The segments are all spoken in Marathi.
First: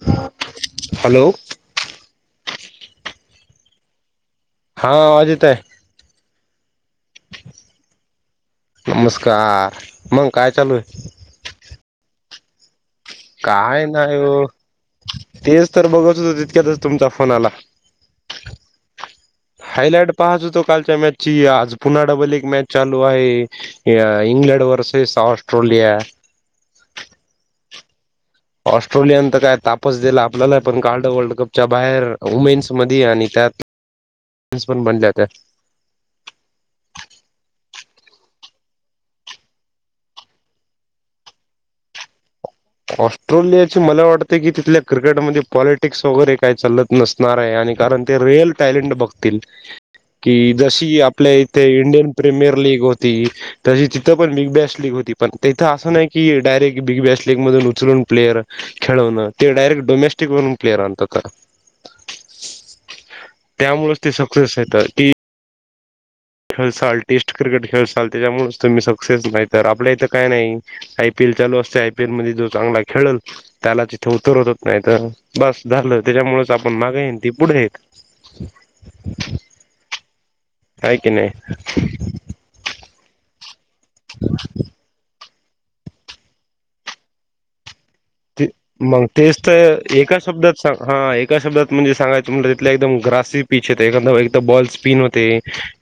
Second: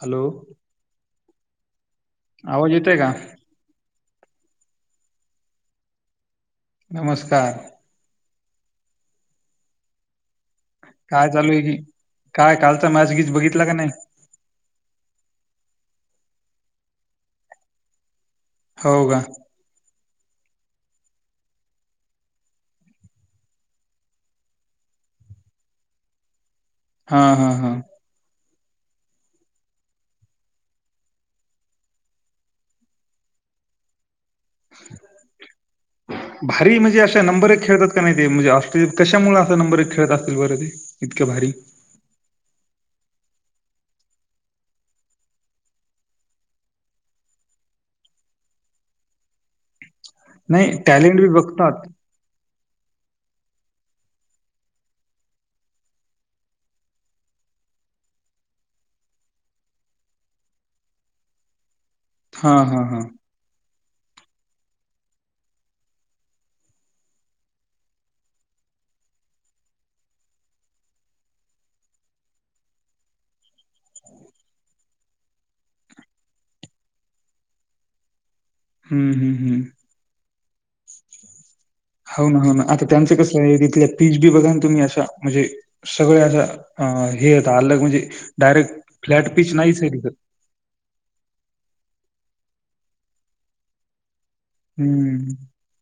हॅलो, हॅलो आवाज येतेय का? हा अजित आहे. नमस्कार, नमस्कार, मग. ऽ काय चालू आहे काय? कालऽ काय नाही हो, तेच तर बघत होत, तितक्यातच तुमच्या फोन आला. हो का? हायलाइट पाहत होतो कालच्या मॅचची, आज पुन्हा डबल एक मॅच चालू आहे, इंग्लंड वर्सेसऽ ऑस्ट्रेोलिया. हा, हा, हा ऑस्ट्रेलियान तर काय तापच दिलं, आपल्याला पण काढलं वर्ल्ड कपच्या बाहेर वुमेन्स मध्ये आणिऽऽ त्यातऽ भारी म्हणजे अशा नंबर खेळतात. नाही ते म्हणजे ऑस्ट्रेलिया कशा मुळ असा नंबर एक खेळत असतील बर, ते इतक्या भारीऽऽ ऑस्ट्रेलियाची मला वाटते की तिथल्या क्रिकेटमध्ये पॉलिटिक्स वगैरे काय चालत नसणार आहे आणि कारणऽ ते रिअल टॅलेंट बघतील. कि नाही जशी टॅलेंट बी आपल्या इथे बघतात. इंडियन प्रीमियर लीग होती. तशी तिथ पण बिग बेस्ट लीग होती, पण तथं नाही क डयरेट बिग बेस्टऽ लीग मधून उचलून प्लेयर खेळवण, ते डायरेक्ट डोमेस्टिक म्हणून प्लेयर आणत तरऽ हा, हा, हा त्यामुळेच ते सक्सेस येतात कीऽ खेळसाल, टेस्ट क्रिकेट खेळसाल, त्याच्यामुळेच तुम्ही सक्सेस नाही, तर आपल्या इथं काय नाही आयपीएलऽ चालू असतय, आयपीएल मधे जो चांगला खेळल, त्याला तिथे उतरत नाही, तर बस झा त्याच्याऽ च आपण मागा येन, ती पुढे आहेत. हम्म, हम्म, हम्म. कायकी नाही. हो ना, हो ना, आता त्यांचं कस आहे, तिथ पीच बी बघा ना तुम्ही अशा म्हणजे, सगळ असं हे त अलग म्हणजे ते डायरेक्ट मग, फ्लॅट तेच पिच तर नाहीच आहे तिथं. एका शब्दात सांग, हा एका शब्दात म्हणजे सांगायच. म्ह तिथल्या एकदम ग्रासी पिच होते, एकदा बॉल स्पिन होते, हं.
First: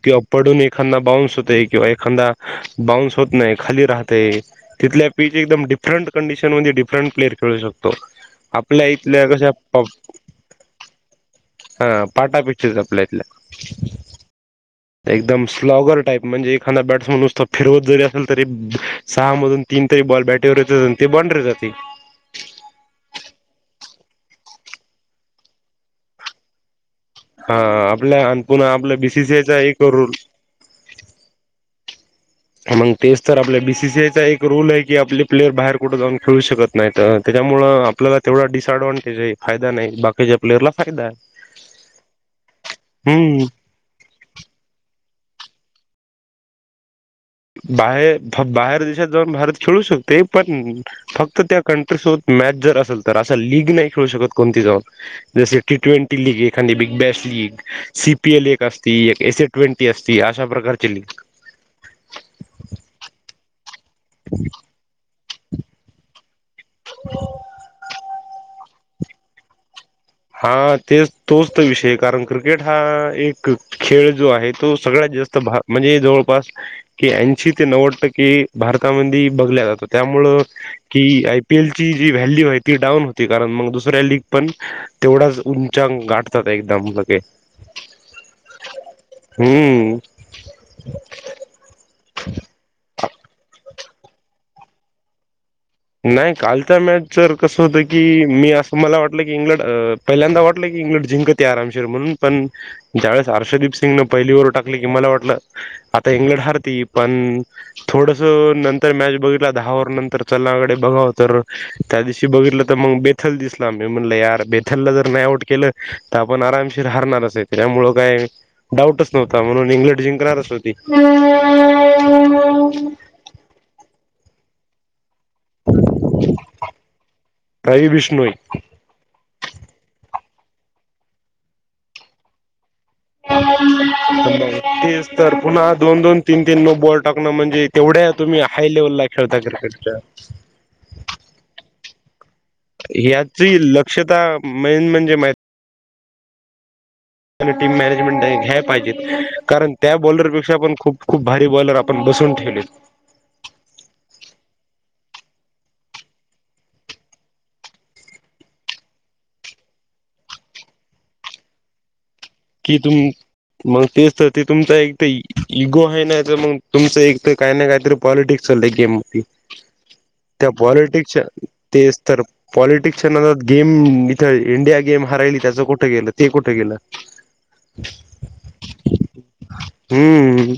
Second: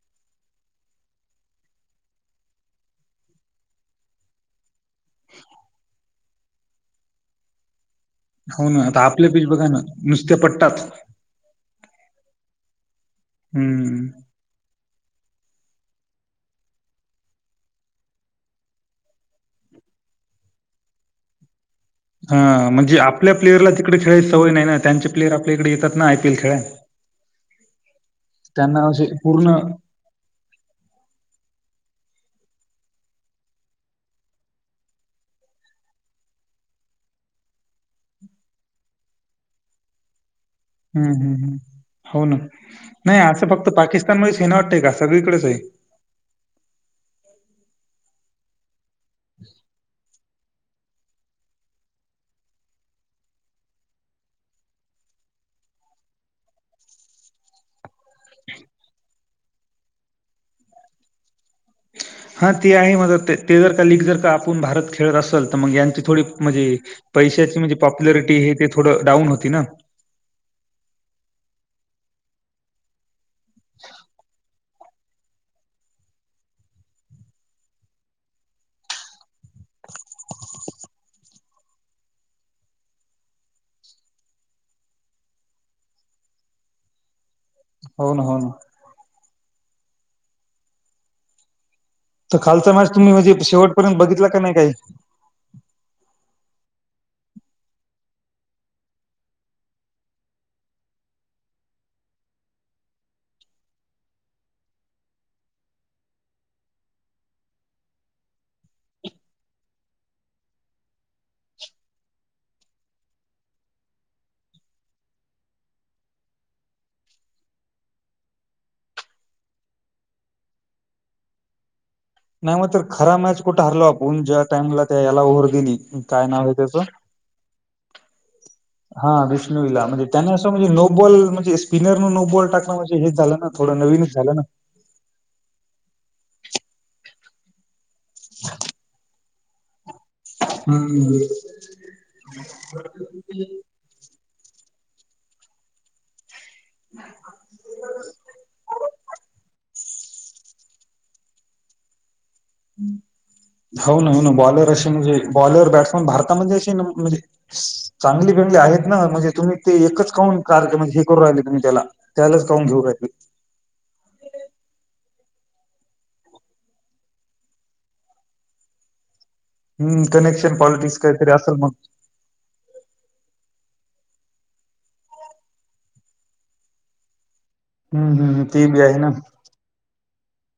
किंवा पडून एखादा बाऊन्स होतय, किंवा एखादा बाउ्स होत नाही, खाली राहतय, तिथल्या पी. एकम्दम डिफरंट कंडिशन मध्ये, डिफरंट प्लेयर खेळू शको. हो ना आपल्या आता इथल्या पिच कशा बघा ना नुसत्या पट्टात. हा पाटा पिक्चच आपल्या इथल्या हम्म. एकदम स्लॉगर टाईप म्हणजे एखादा बॅट्समनतो फिरवत जरी असेल तरी सहा मधून तीन तीन तरी बॉल बॅटेवरात आणि ते बॉन रे जाते. हा म्हणजे आपल्या प्लेयरला तिकडे खेळायची सवय नाही ना त्यांचे प्लेयर आपल्या इकडे येतात ना आयपीएल खेळाय. हा आपल्या पुन्हा आपलं पूर्ण बीसीसीचा हं, एक करू. मग तेच तर आपल्या बीसीसीआयचा एक रूल आहे की आपले प्लेयर बाहेर कुठे जाऊन खेळू शकत नाही त्या त्यामुळे आपल्याला तेवढा डिसअडव्हांटेज आहे फायदा नाही बाकीच्या प्लेअरला फायदा हम्म आहे हम् हम् हो ना नाही हम्म असं फक्त पाकिस्तान म सेना वाटतय का? सगळीकडेच आहे. बाहेर बाहेर देशात जाऊन भारत खेळू शकते. पण फक्त त्या कंट्रीसोबत मॅच जर असेल तर असं लीग नाही खेळू शकत कोणती जाऊन जसे टी ट्वेंटी लीग एखादी Big Bash League C P L एक असती एक एस ए ट्वेंटी असती. अशा प्रकारची लिग- हा ते आहे माझ ते जर का लीग जर का आपण भारत खेळत असेल तर मग यांची थोडी म्हणजे पैशाची म्हणजे पॉप्युलरिटी हे ते थोडं डाऊन होती ना. हा तेच तोच विषय कारण क्रिकेट हा एक खेळ जो आहे तो सगळ्यात जास्त भारतात म्हणजे जवळपास की ऐंशी ते नव्वद टक्के भारतामध्ये बघल्या जातात. त्यामुळं की आय. आयपीएल ची जी व्हॅल्यू आहे ती डाऊन होती कारण मग दुसऱ्या लीग पण तेवढाच उंचा गाठतात एकदम लके हो ना हो ना. हम्म तर कालचा मॅच तुम्ही म्हणजे शेवटपर्यंत बघितला का नाही काही नाही कालच्या मॅच तरर कसं होत की मी असं मला वाटलं की इंग्लंड पहिल्यांदा वाटलं की इंग्लंड जिंकत आरामशर म्हणून पण ज्यावेळेस हर्षदीप सिंगने पहिली ओवर टाकली की मला वाटलं. आता इंग्लंड हारती पण थोडस नंतर मॅच बघितला दहा ओवर नंतर लाकडे बघा तर त्या दिवशी बघितलं तर मग बेथल दिसला म म्हणलंर बेथलला जर नाही. आप आम ह त्या का डट्ह जं सरस्वती नाही मग तर खरा मॅच कुठं हरलो आपण ज्या टाइमला त्या का रवी बिष्णोई हा विष्णला म्हण. त्यांना असं म्हणजे नो बॉल म्हणे स्पिनर नो बल टाकणज तेच तर पुन्हा दोन दोन तीन तीन नो बॉल टाकणं म्हणजे तेवढ्या तुम्ही हाय लेव्हलला खेळता क्रिकेटच्या हम्म. ह्याची लक्षता मेन म्हणजे माह टीम मॅनेजमेंट घ्याय पाहिजेत कारण त्या बॉलरपेक्षा पण खूप खूप भारी बॉलर आपण बसून ठेव. हो ना हो ना बॉलर बर बौलम भारता चगेलीणे त एकच काून कार म्ह हे करू राहिले तुम्ही त्याला त्यालाच काऊन कि घेऊ राहिले. तुम मग तेच ते तुमचा एक तर इगो आहे नाही तर मग तुमचं एक तर काय ना काहीतरी पॉलिटिक्स चालय गेम म हम्म त्या कनेक्शन पॉलिटिक्स पॉलिटिकसच्या काहीतरी असेल मग तेच तर पॉलिटिक्सच्या न गेम इथं इंडिया गेम हरायली त्याचं कुठं गेलं ते कुठं गेलं हम्म हम् तेबजय ना हम्म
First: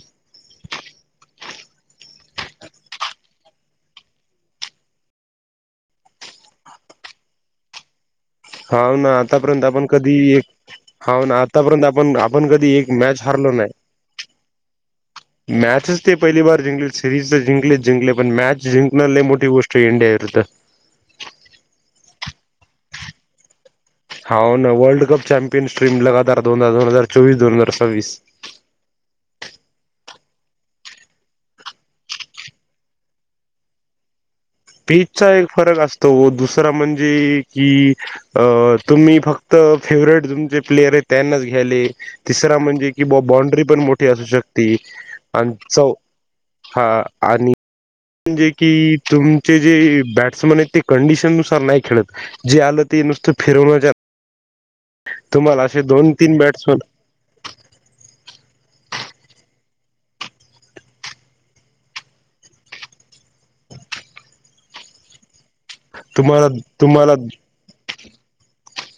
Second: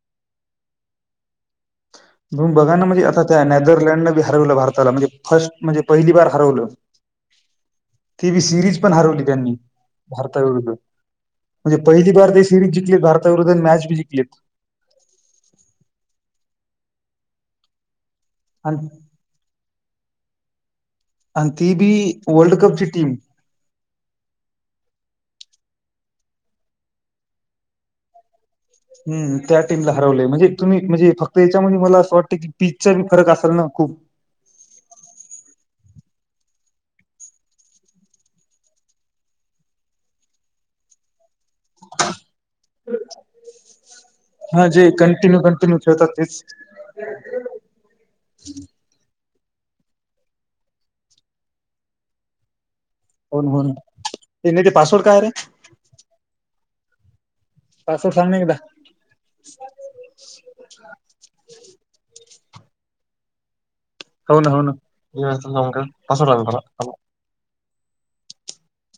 म्हण बघा ना म्हणजे आता त्या नेदरलँडन बी हरवलं भारताला म्हणजे फर्स्ट म्हणजे पहिली बार हरवलं ती ब सिरीज पण हाव ना हरवली त्यांनी आतापर्यंत आपण कधी एक भारताविरुद्ध हाव ना म्हणजे आतापर्यंत पहिली आपण बार ते आपण कधी सिरीज एक जिंकले मॅच भारता हारलो विरुद्ध नाही मॅच भी जिंकलेत मॅचच ते पहिली बार जिंकलेत सिरीज तर जिंकलेच जिंकले पण मॅच आणि जिंकण लय मोठी गोष्ट आहे इंडिया विरद्ध आणि ती बी वर्ल्ड कपची टीम होा ना वर्ल्ड कप चॅम्पियन स्ट्रीम लगातार दोन दोन हजार चोवीस दोन हजार सव्वीस हम् त्या टीमला हरवलं म्हणजे तुम्ही म्हणजे फक्त याच्यामध्ये मला असं वाटत की पीचचा भी फरक असल ना खूप ह पीचचा एक फरक असतो दुसरा म्हणजे की अ तुम्ही फक्त फेवरेट तुमचे प्लेयर आहेत त्यांनाच घे त्याले तिसरा म्हणजे की बांड्री पण मोठी असू शकते आणि चौ हा वाकरण आणि म्हणजे की तुमचे जे बॅट्समन आहेत ते कंडिशन नुसार नाही खेळत जे आलं ते नुसत हो ना हो ना फिरवून जा ते नाही ते पासवर्ड काय रे तुम्हाला असे दोन तीन बॅट्समन पासवर्ड सांग ना एकदा अस्स हो ना हो ना पासवर्ड आला तुम्हाला पायजा आला तुम्हाला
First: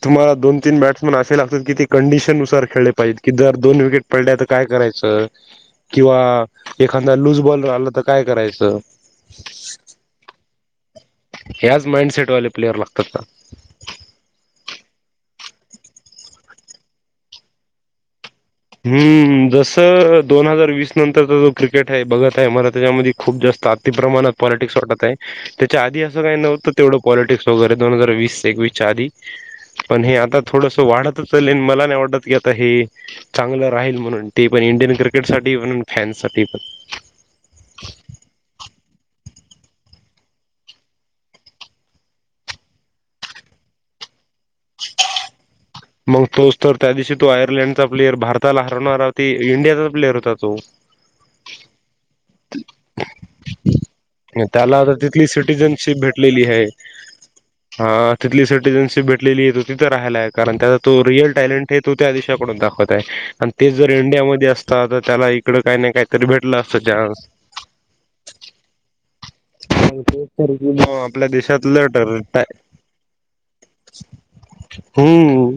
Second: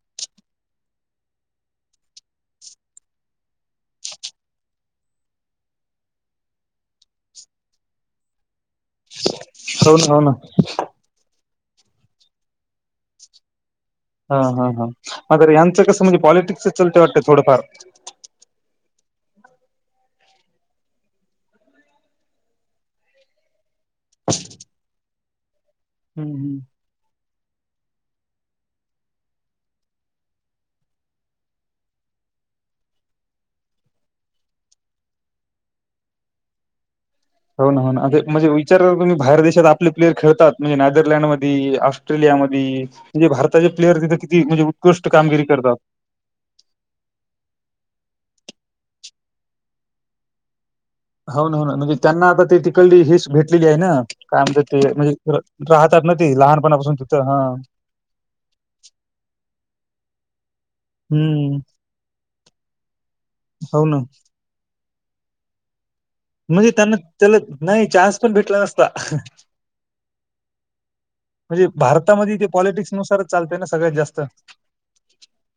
तुम्हाला दोन तीन बॅट्समन असे लागात की ते कंडीशन नुसार खेळले पाहिजे की जर दोन विकेट पडले तर काय कर करायच किंवा एखादा लूज बॉल आला तर काय करायचं हो ना हो ना ह्याच माइंडसेटवाले प्लेअर लागतात ना हा हा हा म्र यांचं कसं म्हणजे पॉलिटिक्सच चलते वाटत थोडंफार हम्म जसं दोन हजार वीस नंतरचा जो क्रिकेट आहे बघत आहे मला त्याच्यामध्ये खूप जास्त आत ति प्रमाणात पॉलिटिक्स वर कळतंय त्याच्या आधी असं हम्म काही हम्म. नव्हतं, तेवढं पॉलिटिक्स वगैरे दोन हजार वीस एकवीस च्या आधी, पण हे आता थोडस वाढतच चाललय, मला नाही वाटत की आता हे चांगलं राहील म्हणून ते पण इंडियन क्रिकेट साठी म्हणून फॅन्स साठी पण हो ना हो ना म्हणजे विचार तुम्ही बाहेर देशात आपले प्लेयर खेळतात म्हणजे नदरलँडमध्ये ऑट्रेलिया त्यामध्ये म्हणजे भारताचे लेबर वर्ग किती म्हणजे उत्कृष्ट कामगिरी करतात मग तोच तर त्या दिवशी तो आयर्लडचा प्लेयर भारत त्याला हरवणणारा होती इंडियाचा प्लेयर होता तो हो ना हो ना म्हणजे त्यांना आता ते तिकडली हेच भेटलेली आहे ना काय म्हणतात त्याला ते आता तिथली म्हणजे राहत सिटीजनशिप त्यांना ते भेटलेली आहे. लहानपणापासून तिथं हं हा तिथली सिटिजनशिप भेटलेली आहे तिथं राहायला आहेत कारण त्याचा तो रिअल हं. टॅलेंट हे तो त्या देशाकडून दाखवत आहे आणि तेच हो जर ना. इंडियामध्ये असतात तर त्याला इकडं काही नाही काय म्हणजे त्यांना त्याला नाही चान्स पण भेटला नसता हो आपल्या देशात म्हणजे लय भारतामध्ये ठरतय ते पॉलिटिक्सनुसारच चालतंय ना सगळ्यात जास्त. हम्म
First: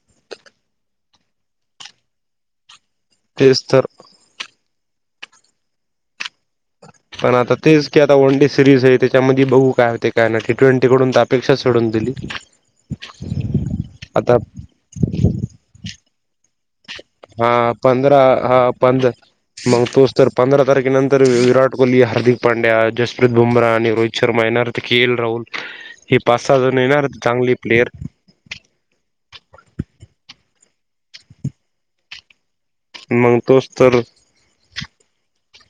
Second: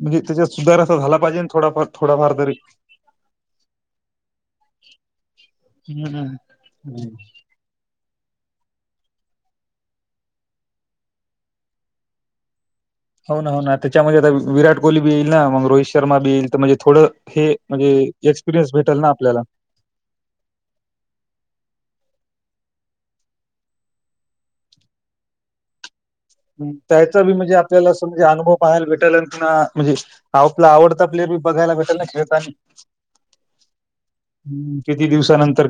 म्हणजे त्याच्यात सुधार अस झाला पाहिजे थोडाफार थोडाफार तरी तेचतर हम्मम्. पण आता तेच ते आता वन डे सिरीजे, त्याच्यामध्ये बघू काय होते काय नाय, ते ट्वेंटी कडून तर अपेक्षाच सोडून दिली. हो ना, हो ना, त्याच्यामध्ये आता, विराट कोहली बी येईल ना, मग रोहित शर्मा बी येईल. तर म्हणजे थोडं हे हा म्हणजे पंधरा, हा एक्सपिरियन्स भेटेल पध ना आपल्याला. मग तोच तर पंधरा तारखेनंतर, विराट कोहली, हार्दिक पांड्या, जसप्रीत गुमराहन आणि रोहित शर्मा येणारथ के एल राहुल हे पाच सहा जण येणार त्याचा बी चांगले म्हणजे प्लेयर आपल्याला अस, म्हणजे अनुभव पाहाला भेटाला किं, म्हणजे आपला आवडता प्लेयर बी बघायला भेटल ना खेळताना. मग तोच तर ह् किती दिवसानंतर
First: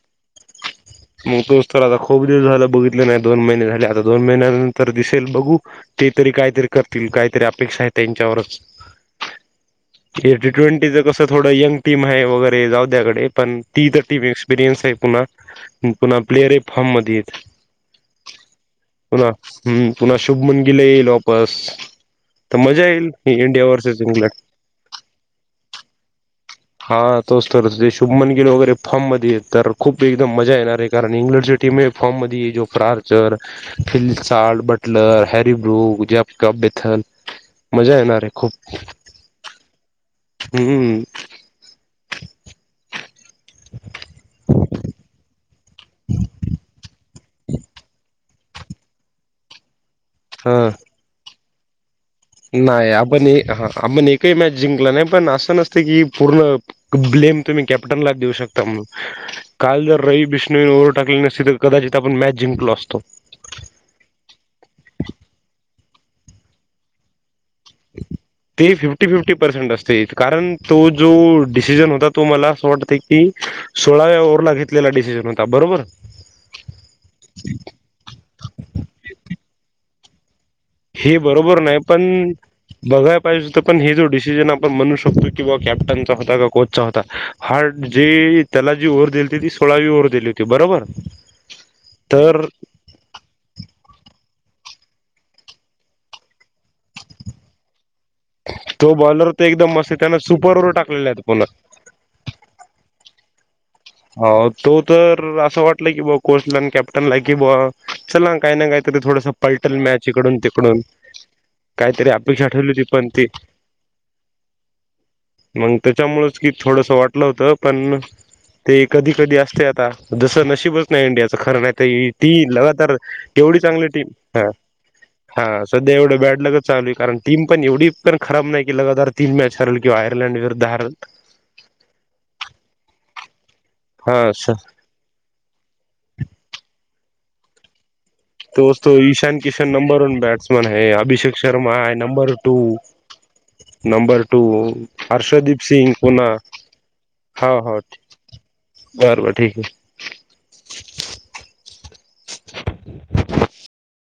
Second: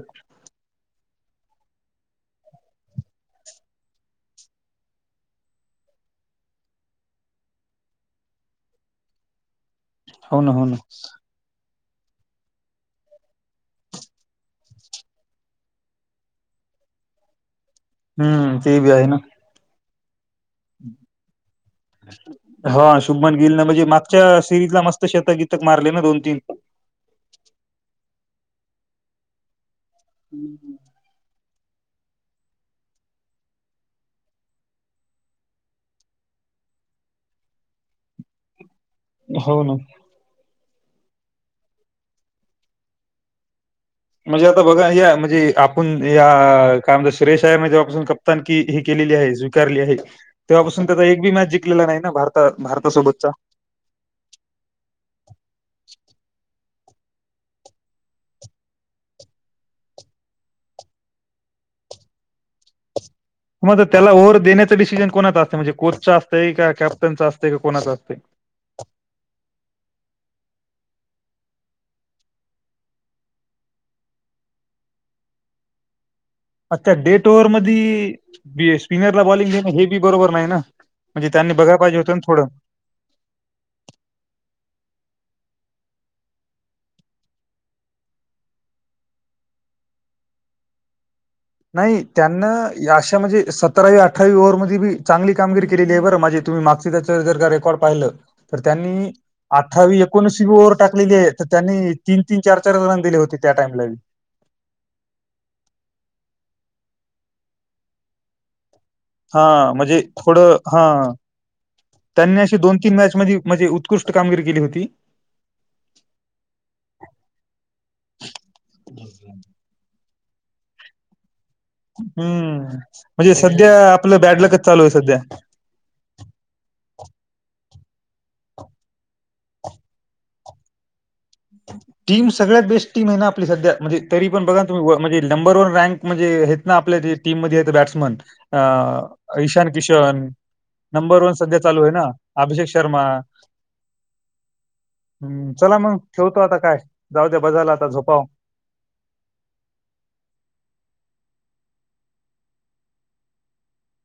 मग तोच तर आता खूप दिवस झालं बघितलं नाही, दोन महिने झाले, आता दोन महिन्यानंतर दिसेल बघू. ते तरी काहीतरी करतील, काहीतरी अपेक्षा आहे त्यांच्यावरच. [inaudible] हे हो टी ना हो ना. ट्वेंटीचं कसं थोडं यंग टीम आहे वगैरे जाऊद्या गडे पण ती तर टीम एक्सपिरियन्स आहे पुन्हा. पुन्हा प्लेअरही फॉर्म मध्ये येत. हम्म ते ब आहे ना. शुभ मुण गीले लॉपस. हा शुभमन गिलने म्हणजे मागच्या इंग्लंड सिरीज ला मस्त, शतगीतक मारले ना दोन तीन. हा तोच तर ते शुभमन गिल वगैरे, फॉर्म मध्ये तर खूप एकदम मजा येणार. इंग्लंडच्या टीमे फॉर्म मध्येय, जो फारचर फ Butler Harry Bru cup Bethell मजा येणारे खूप. हो ना. हम्म हम्म. [inaudible] म्हणजे आता बघा या, म्हणजे आपण या काय म्हणता, श्रेयशाही मध्ये जेव्हा प्रथम की हे केलेली आहे स्वीकारली आहे, हा तेव्हापासून त्याचा एक बी मॅच जिंलेला नाही. ना भारता नाही आपण भारतासोबतचा. ह आपण एकही मॅच जिंकला नाही, पण असं नसत की पूर्ण ब्लेम तुमही केॅप्टन लाच देऊ शकता, काल जर रवि बिष्णू ओववर टाकलेली नसती, तर कदाचित तिथं आपण मॅच जिंकलो असतो. मग त्याला ओव्हर तेही का कॅप्टनचा असतंय का कोणाचा असतंय? ते फिफ्टी फिफ्टी पर्सेंट असते कारण तो जो डिसिजन होता तो मला असं वाटत की सोळाव्या ओव्हरला घेतलेला डिसिजन होता बरोबर. अच्छा डेट ओव्हर मध स्पिनरला बॉलिंग घेणं हे बी बरोबर नाही ना. हे म्हणजे त्यांनी बरोबर बघायला नाही पाहिजे पण होतं ना थोडं. बघायला पाहिजे तर पण हे जो डिसिजन आपण म्हणू शकतो किंवा कॅप्टनचा होता का? कोचचा होता? हार् जे त्याला जी ओव्हर दिलती ती सोळावी ओव्हर दिली होती. ते बरोबर. नाही तर त्यांना अशा म्हणजे, सतरावी अठरावी ओव्हरमध्ये चांगली कामगरी केलेलीय बर, माझे तुम्ही मा्सच जर का रेकॉर्ड पाहिलं. तर तो त्यांनी बॉलर तर एकदम मस्त अठरावी त्यान एकोणीसवी सुपर ओव्हर टाकलेला आहेत टाकलेलीये, तर पुन्हा त्यांनी तीन तीन चार चार रन दिले होते. त्या टाइमला बी. हो तो तर असं वाटलं की बा, कोर्सला कॅप्टनला कि बा चला काही ना काही हा म्हणजे थोडं, हा. काहीतरी त्यांनी अपेक्षा अशी ठेवली दोन होती तीन पण मॅच ते मधी मधी, उत्कृष्ट कामगिरी केली होती. मग त्याच्यामुळेच की थोडंस वाटलं होतं, पण ते कधी कधी असते आता, जसं नशीबच नाही इंडियाच. खरं नाही, तर ती हम्म लगातार म्हणजे तेवढी सध्या चांगली टीम, आपलं हा. बॅडलकच चालू आहे सध्या. हा सध्या एवढं बॅडलगच चालूये, कारण टीम पण एवढी पण खराब नाही की लगातार तीन मॅच हरल, किंवा आयर्लंड विरुद्ध हारल, टीम सगळ्यात बेस्ट टीम आहे ना आपली सध्या, म्हणजे तरी हा पण बघा तुम्ही म्हणजे नंबर वन रँक म्हणजे हेत ना, आपल्या ज टीममध्ये येत बॅट्समन. तस्तो Ishan Kishan number one batsman है, नंबर वन अभिषेक सध्या शर्मा चालू आहे ह ना number two. Abhishek Sharma number two हम्म, हर्षदीप चला सिंग, मग कोण? ठेवतो आता काय जाऊ द्या हो बजाला हो आता झोपाव बरोबर ठीक आहे. [inaudible] [inaudible]